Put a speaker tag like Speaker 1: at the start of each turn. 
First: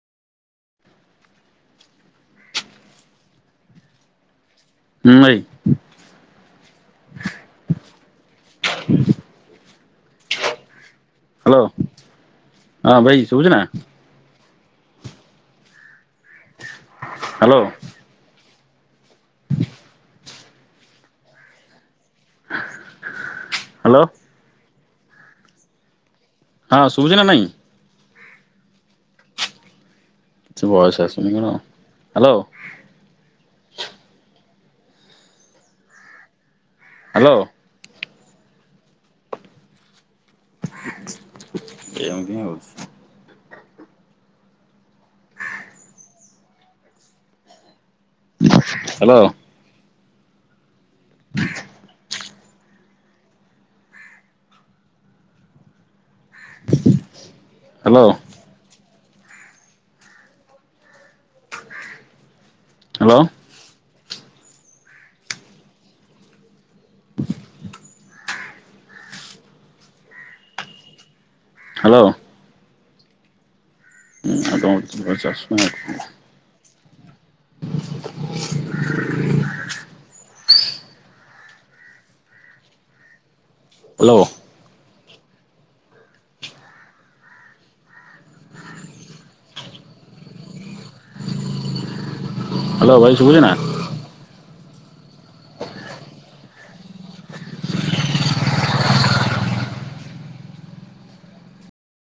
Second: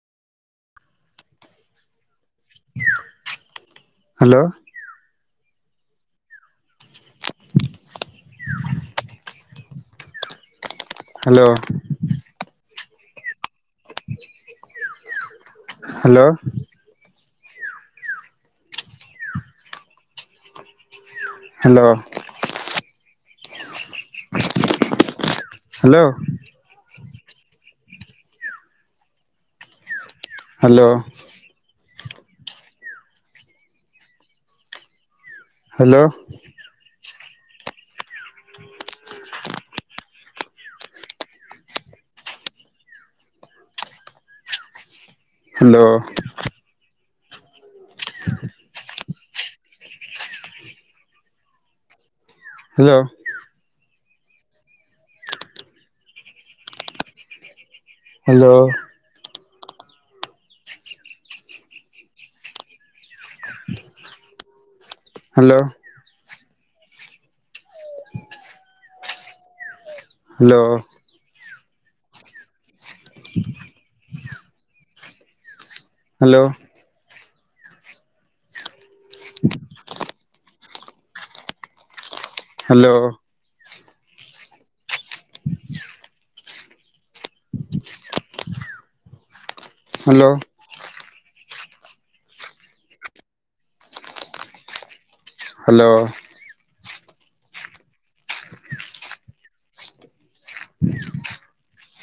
Speaker 1: Hello.
Speaker 2: ହୁଁ ଭାଇ।
Speaker 1: Hello
Speaker 2: hello. ହଁ ଭାଇ ଶୁବୁଚି ନା?
Speaker 1: Hello.
Speaker 2: Hello.
Speaker 1: Hello.
Speaker 2: Hello.
Speaker 1: Hello.
Speaker 2: ହଁ ଶୁବୁଚି ନା ନାଇଁ? କିଛି
Speaker 1: ହ୍ୟାଲୋ
Speaker 2: ଭଏସ ଆସୁନି କଣ? Hello.
Speaker 1: Hello.
Speaker 2: Hello. [unintelligible]
Speaker 1: Hello.
Speaker 2: Hello.
Speaker 1: Hello. Hello. ହ [inaudible]
Speaker 2: ହ୍ୟାଲୋ।
Speaker 1: ହ୍ୟାଲୋ। ହ୍ୟାଲୋ।
Speaker 2: ହ୍ୟାଲୋ।
Speaker 1: [inaudible]
Speaker 2: ହୁଁ ଆ ଚାଷ
Speaker 1: hello. Hello.
Speaker 2: Hello.
Speaker 1: [inaudible] Hello.
Speaker 2: Hello ଭାଇ ଶୁଭୁଛି ନା।
Speaker 1: ହ୍ୟାଲୋ।